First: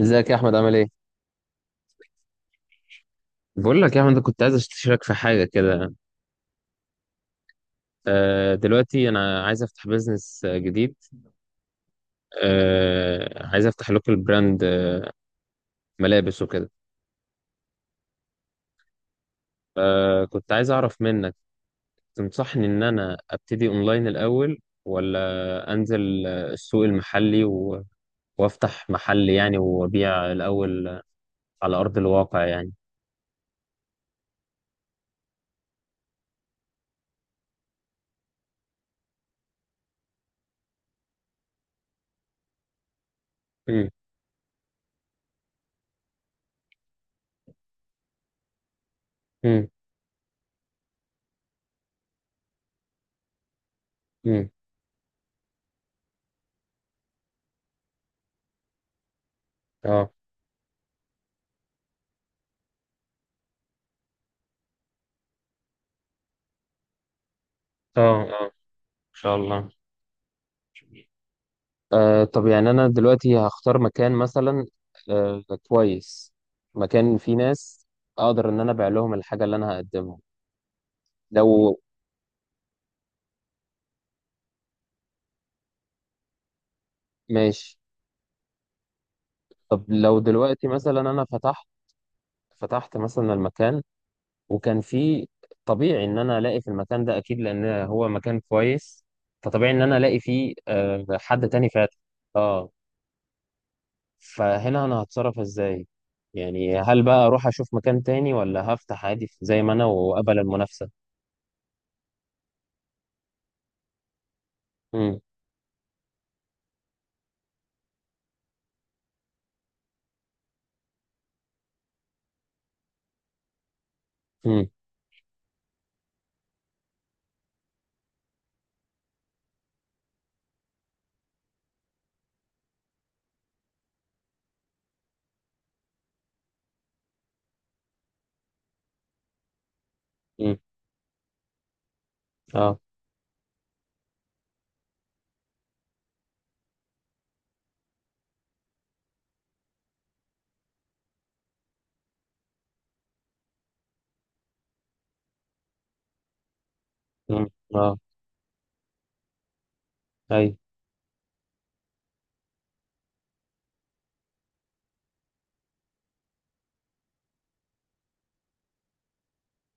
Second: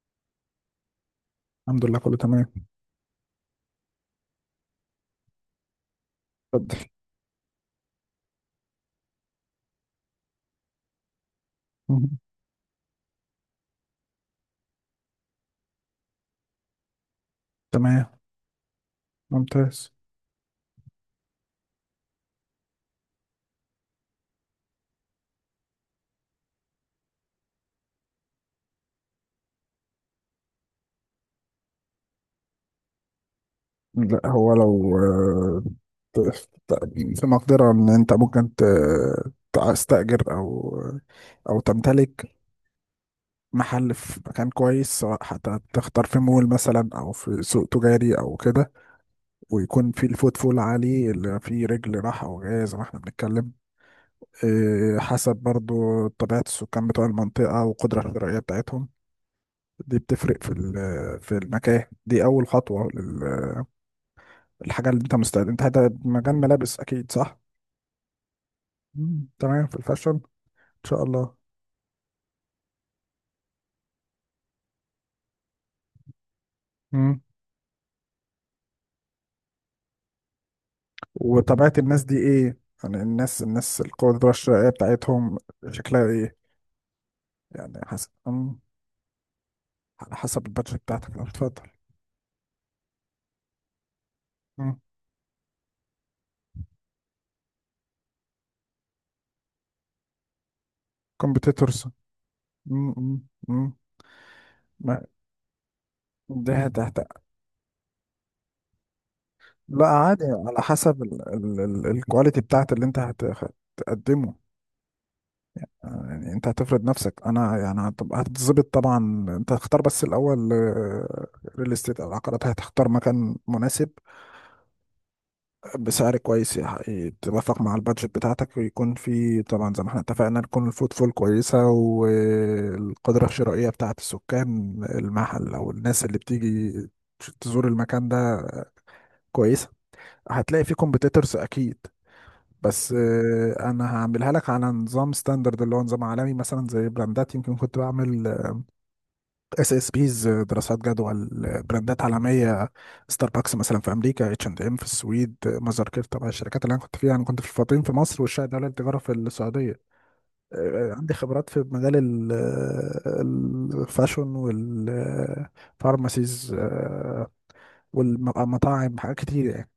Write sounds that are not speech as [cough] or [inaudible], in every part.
ازيك يا احمد، عامل ايه؟ الحمد لله كله تمام. بقول لك يا احمد، أنا كنت عايز اشترك في حاجه كده. اتفضل. دلوقتي انا عايز افتح بيزنس جديد. مم. عايز افتح لوكال براند ملابس وكده. تمام، ممتاز. كنت عايز اعرف منك، تنصحني ان انا ابتدي اونلاين الاول، ولا انزل السوق المحلي وافتح محل يعني، وابيع الاول على ارض الواقع يعني. لا هو لو في مقدرة ان انت ممكن تستأجر او تمتلك امم، محل في مكان كويس، سواء حتى تختار في مول مثلا او في سوق تجاري او كده، امم، ويكون في الفوت فول عالي، اللي فيه رجل راحة او جاية زي ما احنا بنتكلم. امم، حسب برضو طبيعة السكان بتوع المنطقة والقدرة الشرائية بتاعتهم، دي اه، بتفرق في في المكان. دي اول خطوه للحاجه اللي انت مستعد. انت هذا مجال ملابس اكيد، صح؟ اه، اه، ان مم. شاء تمام، الله. في الفاشن ان شاء الله. طب، يعني أنا دلوقتي هختار مكان مثلا آه كويس، مكان مم. فيه ناس أقدر إن أنا أبيع لهم الحاجة اللي أنا هقدمها. وطبيعه لو. الناس دي ايه؟ يعني الناس القدره الشرائيه بتاعتهم شكلها ايه؟ ماشي. يعني حسب. مم. طب على لو حسب دلوقتي البادجت مثلا بتاعتك. لو أنا فتحت. اتفضل. مثلا المكان وكان فيه، طبيعي إن أنا ألاقي في المكان ده أكيد لأن هو مكان كويس. فطبيعي إن أنا ألاقي فيه حد تاني كومبيتيتورز. فاتح. آه. فهنا أنا ما هتصرف إزاي؟ ده يعني تحت. هل بقى أروح أشوف مكان تاني، ولا هفتح عادي زي ما أنا لا عادي، وأقبل على المنافسة؟ حسب الكواليتي بتاعت اللي انت هتقدمه. يعني انت هتفرض نفسك، انا يعني هتتظبط طبعا. انت هتختار بس الاول ريل استيت او العقارات، هتختار مكان مناسب امم، بسعر كويس، يتوافق مع البادجت بتاعتك، ويكون في طبعا زي ما احنا اتفقنا، تكون الفوتفول كويسه، والقدره الشرائيه بتاعت السكان المحل او الناس اللي بتيجي تزور المكان ده كويسه. امم، هتلاقي فيه كومبيتيتورز اكيد، اه، بس انا هعملها لك على نظام ستاندرد، اللي هو نظام عالمي. مثلا زي براندات يمكن كنت بعمل اس اس بيز دراسات جدوى. براندات عالميه، ستاربكس مثلا في امريكا، اتش اند ام في السويد، مازر كير. طبعا الشركات اللي انا كنت فيها، انا كنت امم، في الفاطمين في اه، مصر، والشاهد دوله التجاره في السعوديه. اي، عندي خبرات في مجال الفاشون والفارماسيز والمطاعم، حاجات كتير يعني.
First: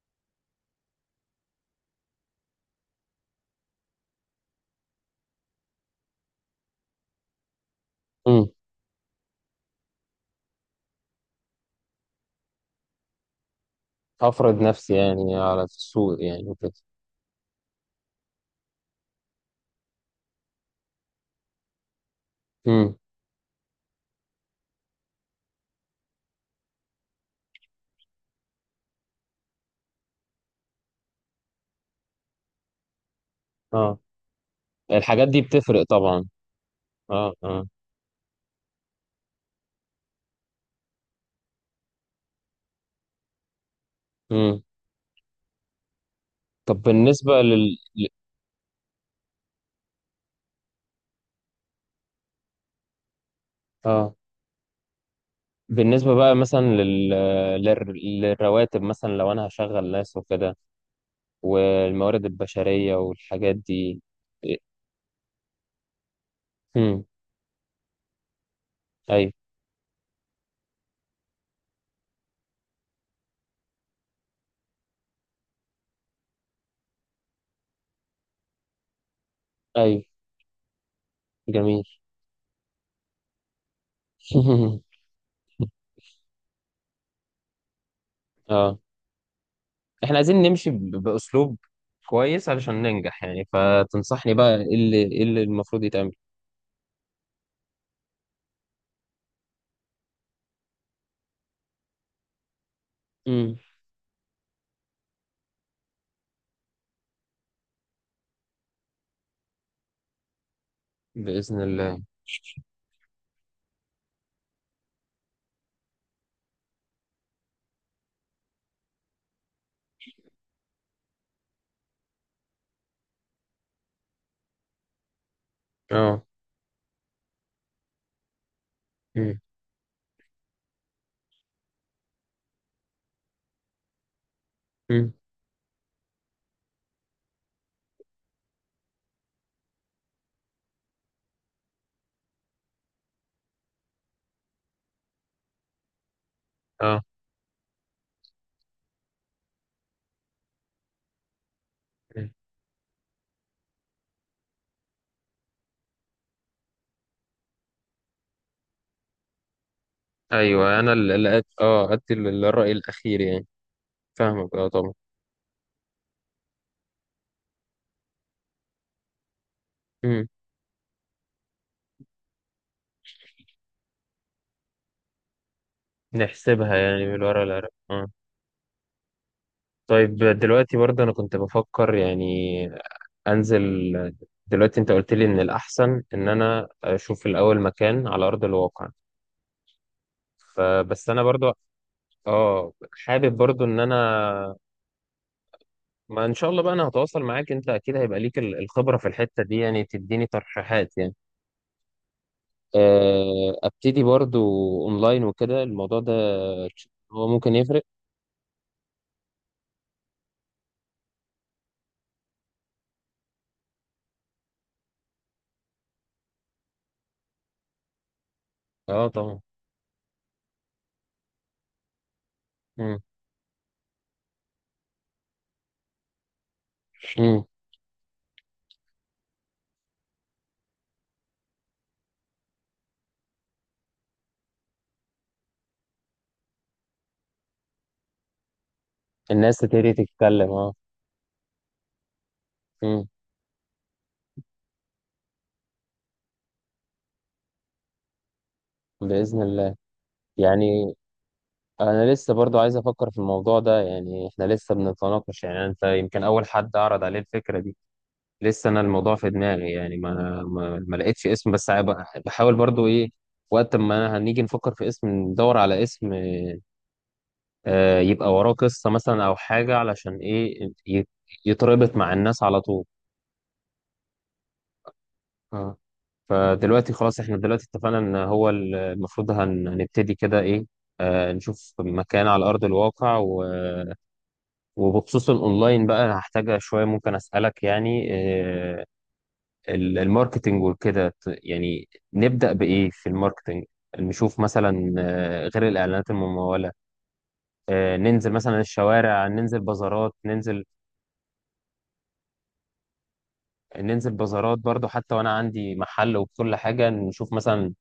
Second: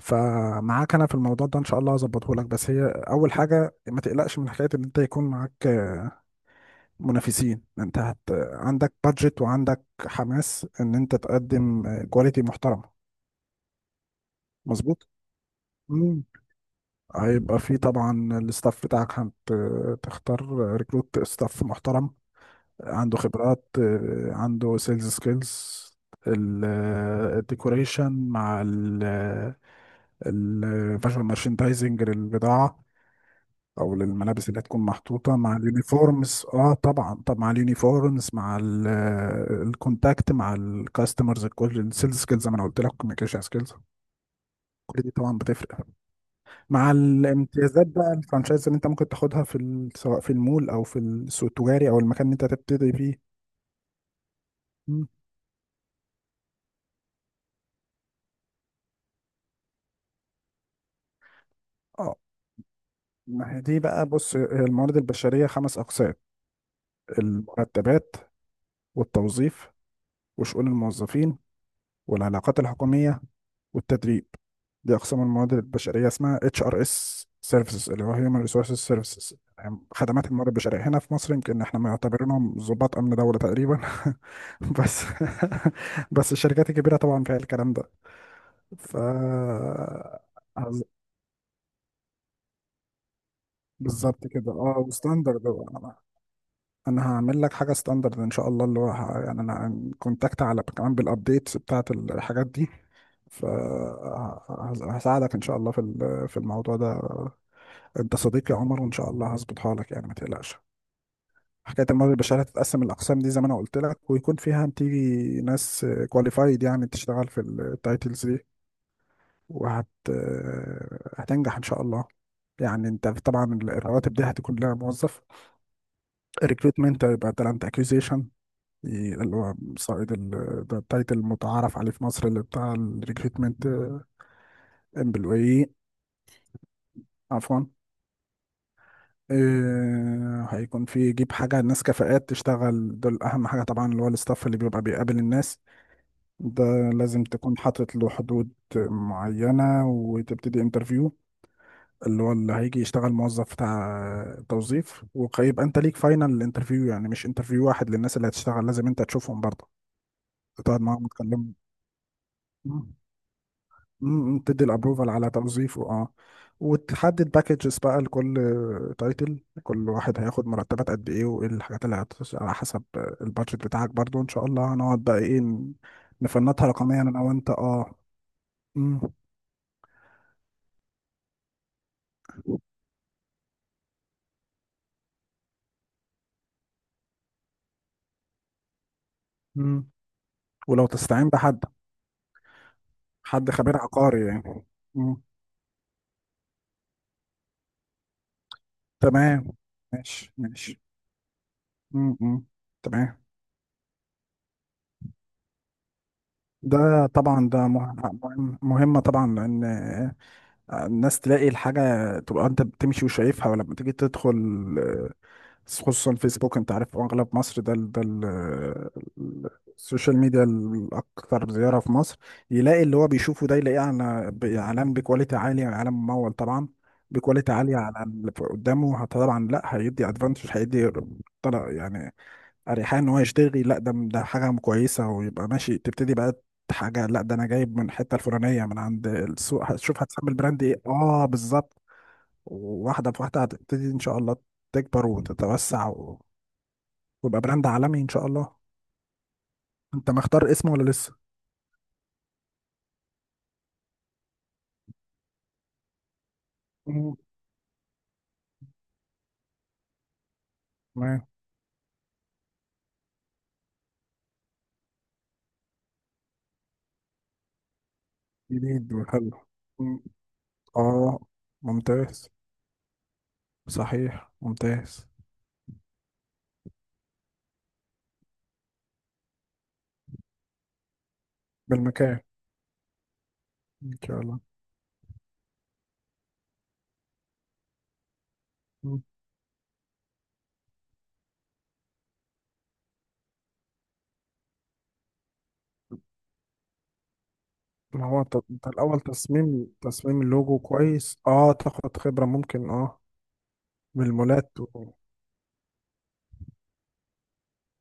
فمعاك انا في الموضوع ده ان شاء الله، هظبطه لك. بس هي اول حاجه، ما تقلقش من حكايه ان انت يكون معاك منافسين. انت امم. عندك بادجت، وعندك حماس ان انت تقدم كواليتي محترمه. افرض نفسي مظبوط. يعني على السوق مم. يعني وكده. هيبقى في طبعا الستاف بتاعك، هتختار ريكروت ستاف محترم، امم، عنده خبرات، عنده سيلز سكيلز، الديكوريشن مع الفيجوال مارشندايزنج للبضاعة او اه. للملابس اللي هتكون الحاجات محطوطه، دي مع بتفرق طبعا. اليونيفورمز. اه طبعا، اه، طب مع اه. اليونيفورمز، مع الكونتاكت مع الكاستمرز، كل السيلز سكيلز زي ما انا قلت لك، كوميونيكيشن سكيلز. امم. كل دي طبعا بتفرق، طب مع بالنسبة لل الامتيازات ل- بقى، الفرانشايز اللي انت ممكن تاخدها في ال... سواء في المول او في السوق التجاري او المكان اللي انت هتبتدي فيه. اه مم. بالنسبة بقى مثلا لل... للرواتب، مثلا لو انا هشغل ناس وكده، اه، والموارد البشرية والحاجات ما هي دي دي. بقى، بص، هي الموارد البشريه خمس اقسام: امم، المرتبات، اي، والتوظيف، وشؤون الموظفين، والعلاقات الحكوميه، والتدريب. دي اقسام الموارد البشريه، اسمها اتش ار اس سيرفيسز، اللي هو هيومن ريسورسز سيرفيسز، اي، خدمات الموارد البشريه. هنا في مصر يمكن احنا جميل. معتبرينهم ضباط امن دوله تقريبا [laughs] [laughs] بس [laughs] بس الشركات الكبيره طبعا فيها الكلام ده. اه، ف احنا عايزين نمشي عز- باسلوب كويس علشان ننجح يعني. بالظبط فتنصحني كده، بقى اه، ايه اللي وستاندرد المفروض بقى. يتعمل؟ انا هعمل لك حاجه ستاندرد ان شاء الله، اللي هو يعني انا كونتاكت على كمان بالابديتس بتاعت الحاجات دي. امم. فهساعدك ان شاء الله في في الموضوع ده. انت صديقي يا عمر، وان شاء الله هظبطها لك يعني، ما تقلقش. باذن حكايه الله. الموارد البشريه هتتقسم الاقسام دي زي ما انا قلت لك، ويكون فيها هتيجي ناس كواليفايد يعني تشتغل في التايتلز دي، وهت آه، هتنجح ان شاء الله. يعني انت طبعا الرواتب دي هتكون لها موظف. اه. الريكروتمنت هيبقى تالنت اكوزيشن، اللي امم، هو صائد ده التايتل المتعارف عليه في مصر اللي بتاع الريكروتمنت امم، امبلوي. عفوا، هيكون في يجيب حاجة الناس كفاءات تشتغل. دول أهم حاجة طبعا، اللي هو الستاف اللي بيبقى بيقابل الناس ده، اه، لازم تكون حاطط له حدود معينة، وتبتدي انترفيو اللي مم. هو اللي هيجي يشتغل موظف بتاع توظيف، ويبقى انت ليك فاينل انترفيو. يعني مش انترفيو واحد، للناس اللي هتشتغل لازم انت تشوفهم برضه، ايوه، تقعد انا معاهم اللي وتكلمهم. ادي الراي الاخير يعني. مم، فاهمك، تدي اه طبعا. الابروفال على توظيفه، اه. وتحدد باكجز بقى لكل تايتل، كل واحد امم. هياخد مرتبات قد ايه، وايه الحاجات اللي هتخش، على حسب البادجت بتاعك برضو. ان شاء الله هنقعد بقى ايه نفنطها نحسبها رقميا يعني انا من ورا وانت، العراق اه. اه. مم، طيب دلوقتي برضه انا كنت بفكر يعني انزل. دلوقتي انت قلت لي ان الاحسن ان انا اشوف الاول مكان على ارض الواقع، مم. ولو فبس انا تستعين برضو بحد، اه حابب حد برضو خبير ان انا، عقاري يعني. مم. ما ان شاء الله بقى انا هتواصل معاك، انت اكيد هيبقى ليك الخبرة في الحتة تمام. دي يعني تديني ماشي ماشي. ترشيحات يعني. مم، مم. تمام. ابتدي برضو اونلاين وكده، الموضوع ده ده هو طبعا ممكن يفرق. مهمة طبعا، لأن الناس تلاقي الحاجة، تبقى انت بتمشي وشايفها، ولما تيجي تدخل. آه، خصوصا فيسبوك، انت عارف اغلب مصر اه طبعا. ال- السوشيال ميديا الاكثر زيارة في مصر. يلاقي اللي مم. هو بيشوفه ده، يلاقيه على اعلان بكواليتي عالية، اعلان ممول طبعا، مم. بكواليتي عالية. على اللي قدامه طبعا، لا، هيدي ادفانتج، هيدي طلع يعني اريحيه ان هو يشتغل. لا ده حاجه كويسه. ويبقى ماشي، تبتدي بقى حاجه. لا ده انا جايب من الحته الفلانيه من عند الناس السوق. تبتدي هتشوف هتسمي تتكلم. البراند اه. ايه؟ اه بالظبط. مم. واحده بواحده هتبتدي ان شاء الله تكبر وتتوسع و... ويبقى براند عالمي ان شاء الله. بإذن الله. انت مختار اسمه ولا يعني لسه؟ انا لسه برضو عايز افكر في الموضوع ده، يعني احنا لسه بنتناقش. يعني انت يمكن اول حد عرض مم. عليه الفكرة دي. لسه انا الموضوع في دماغي يعني، ما لقيتش تمام. اسم. بس بحاول برضو ايه، وقت ما هنيجي نفكر في اسم ندور على اسم يبقى وراه قصة جديد مثلا او وحلو. حاجة، مم. علشان ايه اه. يتربط مع ممتاز. الناس على طول. صحيح، ممتاز. اه. فدلوقتي خلاص، احنا دلوقتي اتفقنا ان هو المفروض هنبتدي كده ايه. نشوف بالمكان مكان على ارض الواقع ان شاء الله. وبخصوص الاونلاين بقى، هحتاج شوية ممكن اسألك يعني. الماركتينج وكده، يعني نبدأ بإيه في الماركتينج؟ نشوف مثلا غير الإعلانات الممولة. ما هو ننزل انت مثلا انت الاول الشوارع، ننزل تصميم بازارات، تصميم اللوجو كويس، اه، تاخد خبرة ممكن، اه، من ننزل المولات بازارات و... برضو حتى وأنا عندي محل وكل حاجة. نشوف مثلا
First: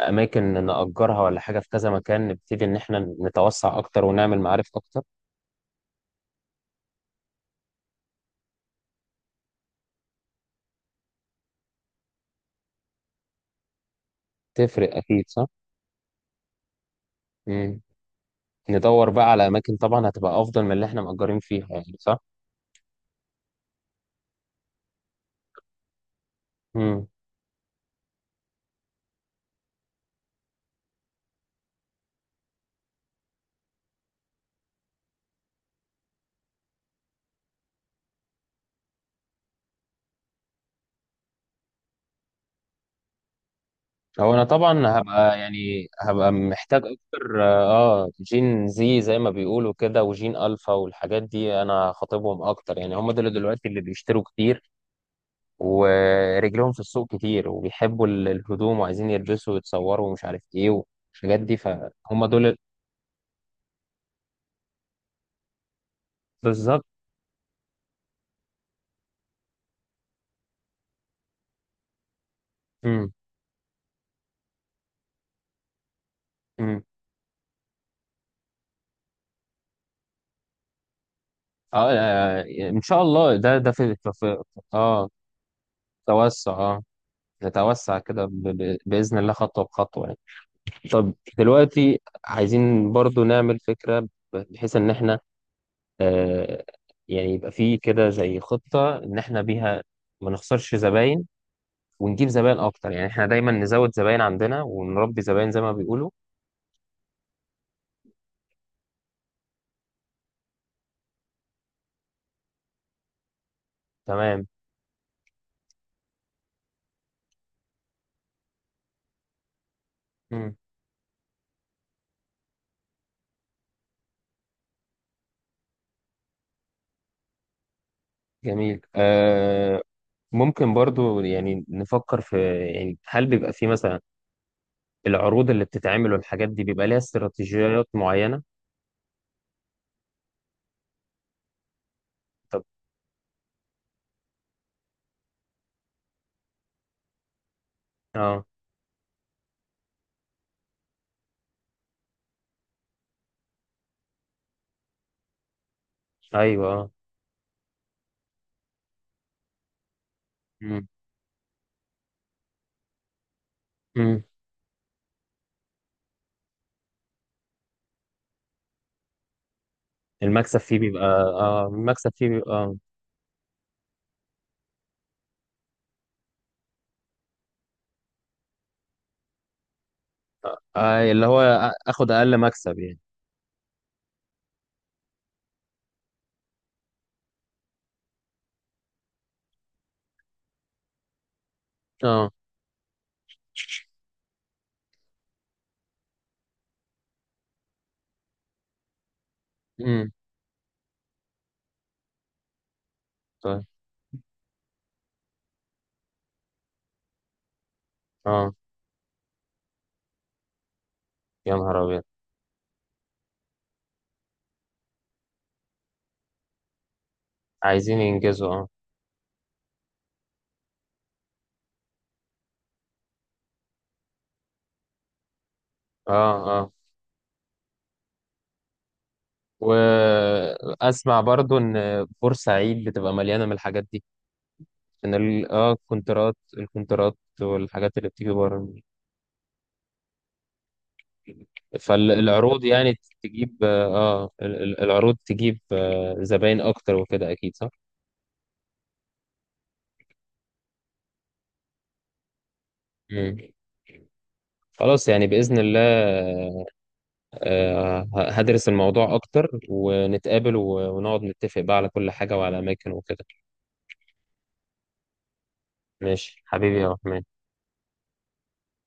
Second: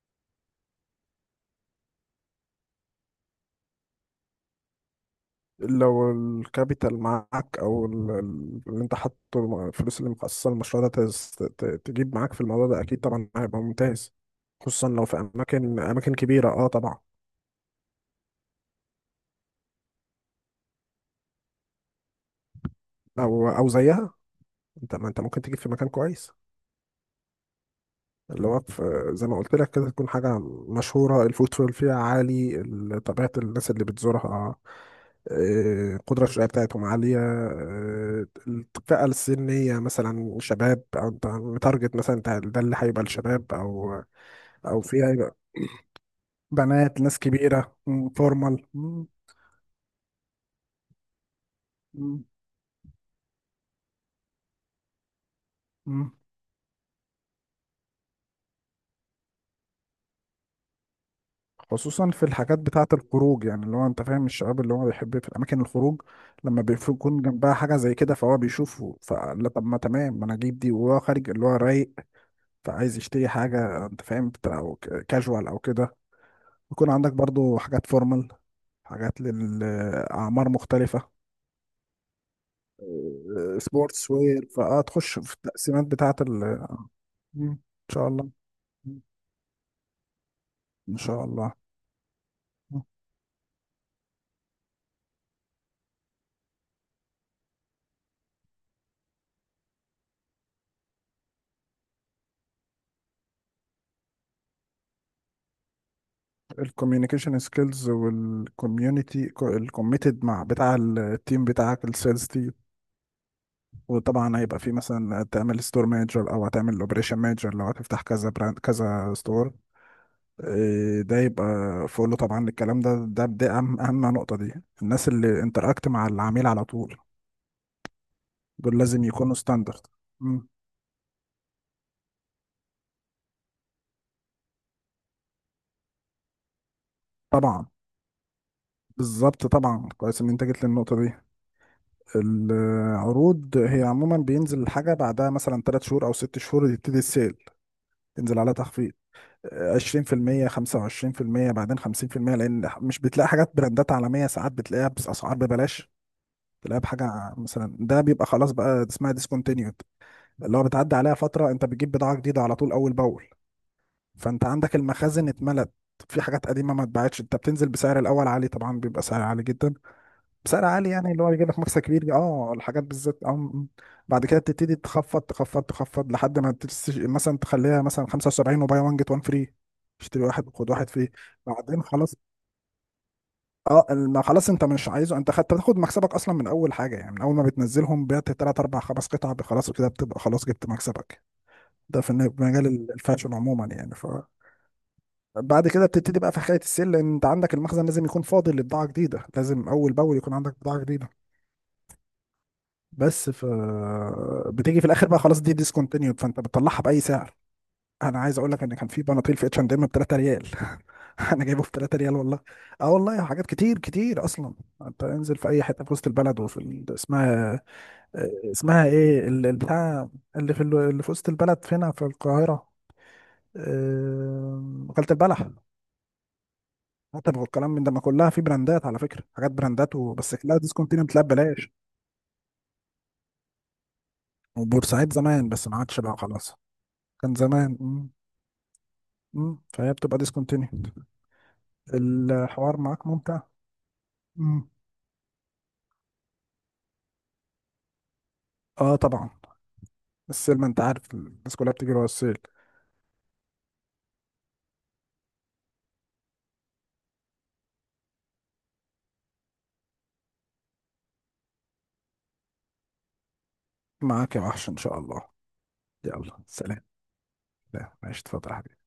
أماكن نأجرها ولا حاجة في كذا مكان، نبتدي إن إحنا نتوسع أكتر ونعمل معارف أكتر. لو الكابيتال معاك، او اللي انت حاطه الفلوس اللي مخصصة للمشروع ده، تجيب معاك في الموضوع ده، اكيد طبعا هيبقى ممتاز. خصوصا تفرق لو في أكيد صح؟ اماكن، اماكن كبيرة، اه طبعا. مم. ندور بقى على أماكن طبعا هتبقى أفضل من اللي إحنا مأجرين فيها، يعني صح؟ او زيها. انت، ما انت ممكن تجيب في مكان كويس مم. اللي هو في زي ما قلت لك كده، تكون حاجة مشهورة الفوتفول فيها عالي، طبيعة الناس اللي بتزورها، القدرة الشرائية بتاعتهم عالية، الفئة السنية مثلا شباب، أو أنت متارجت مثلا. أنت ده اللي هيبقى الشباب، أو هو انا أو طبعا فيها يبقى هبقى، يعني هبقى محتاج بنات ناس اكتر كبيرة، اه مم، فورمال، جين، مم، زي ما بيقولوا كده، وجين الفا والحاجات دي، انا مم، خاطبهم اكتر يعني. هم دول دلوقتي اللي بيشتروا كتير، مم. ورجلهم في السوق كتير، وبيحبوا الهدوم، وعايزين يلبسوا ويتصوروا، ومش عارف ايه والحاجات دي، خصوصا في فهم دول الحاجات بتاعة الخروج يعني، اللي هو انت فاهم الشباب اللي هو بيحب في الاماكن الخروج. لما بالظبط. بيكون جنبها حاجة زي كده، فهو بيشوفه، فلا طب ما تمام، ما انا اجيب دي وهو خارج، اللي هو رايق. فعايز امم، يشتري حاجة انت فاهم، كاجوال او كده. امم، يكون عندك برضو حاجات فورمال، حاجات للأعمار مختلفة، اه، ان شاء الله. ده اه، ده في في- سبورتس في- وير. اه فهتخش في التقسيمات بتاعة ال. توسع. اه، مم. ان نتوسع شاء كده الله. مم. باذن الله، خطوه بخطوه يعني. ان طب شاء الله. دلوقتي عايزين برضو نعمل فكرة بحيث ان احنا آه يعني يبقى في كده زي خطة ان احنا بيها ما نخسرش زباين، ونجيب زباين اكتر. يعني احنا دايما نزود زباين عندنا ونربي زباين زي ما بيقولوا. الكوميونيكيشن سكيلز والكوميونتي الكوميتد مع بتاع التيم بتاعك، السيلز تيم. وطبعا تمام، هيبقى في مثلا تعمل ستور مانجر، او هتعمل اوبريشن مانجر لو هتفتح كذا براند كذا ستور. مم، ده يبقى فوق له طبعا الكلام ده، اهم نقطة دي، الناس اللي انتراكت مع العميل على طول، دول جميل، لازم يكونوا آه. ستاندرد. ممكن برضو يعني نفكر في، يعني هل بيبقى في مثلا العروض اللي بتتعمل والحاجات دي بيبقى ليها طبعا، استراتيجيات معينة؟ بالظبط. طبعا كويس ان انت جيت للنقطه دي. طب. العروض هي عموما بينزل الحاجه بعدها مثلا 3 شهور او 6 شهور، يبتدي السيل، تنزل اه، عليها تخفيض، 20% 25%، بعدين 50%. لان مش بتلاقي حاجات براندات عالميه، ساعات بتلاقيها باسعار ببلاش، ايوه، تلاقيها اه، بحاجه مثلا. ده بيبقى خلاص بقى اسمها ديسكونتينيود، اللي هو مم، بتعدي عليها فتره، انت بتجيب بضاعه جديده على طول اول باول. مم. فانت عندك المخازن اتملت في حاجات قديمه ما اتباعتش، انت بتنزل بسعر الاول عالي طبعا، بيبقى سعر عالي جدا، بسعر عالي، يعني اللي هو يجيب لك مكسب المكسب كبير، فيه اه، بيبقى الحاجات بالذات، اه م- م. بعد كده بتبتدي تخفض لحد ما مثلا تخليها مثلا 75، وباي 1 جيت 1 فري، اشتري واحد وخد واحد فري. اللي هو بعدين اخد خلاص، اقل مكسب يعني. اه. ما خلاص انت مش عايزه، انت خدت، تاخد مكسبك اصلا من اول حاجه. يعني من اول ما بتنزلهم بعت 3 4 5 قطع، خلاص كده بتبقى خلاص جبت مكسبك. ده في اه. مجال الفاشن عموما يعني. ف بعد كده بتبتدي بقى في حكايه السيل، لان انت عندك المخزن لازم يكون فاضي لبضاعه جديده، لازم اول امم. باول يكون عندك بضاعه جديده. بس ف طيب. بتيجي في الاخر بقى، خلاص دي ديسكونتينيود، فانت بتطلعها باي سعر. انا عايز اقول اه. لك ان كان في بناطيل في اتش اند ام ب 3 ريال [laughs] انا يا جايبه ب نهار 3 ابيض. ريال والله. اه والله، حاجات كتير اصلا. انت انزل في اي حته في وسط البلد، وفي ال... اسمها، عايزين ينجزوا اه. اسمها ايه البتاع اللي في ال... اللي في وسط البلد فينا في القاهره، وكالة البلح. اه، اه. حتى والكلام من ده، ما كلها في براندات على فكره، حاجات براندات وبس، كلها ديسكونتينيو، واسمع بتلاقي برضو ببلاش. ان بورسعيد بتبقى مليانه من الحاجات دي، ان وبورسعيد زمان، بس ما عادش بقى خلاص. الكونترات كان زمان. والحاجات اللي بتيجي بره. مم. فهي بتبقى ديسكونتينيود. فالعروض الحوار يعني معاك ممتع. تجيب اه آه، ال- مم. ال- العروض تجيب زباين اكتر وكده، اكيد صح؟ اه طبعا، السيل ما انت عارف، الناس كلها بتجري ورا السيل. مم. خلاص يعني باذن الله. هدرس الموضوع أكتر، ونتقابل ونقعد نتفق بقى على كل حاجة وعلى أماكن وكده. معاك يا وحش ان شاء الله. يلا ماشي حبيبي سلام. يا أحمد. لا ماشي اتفضل يا حبيبي.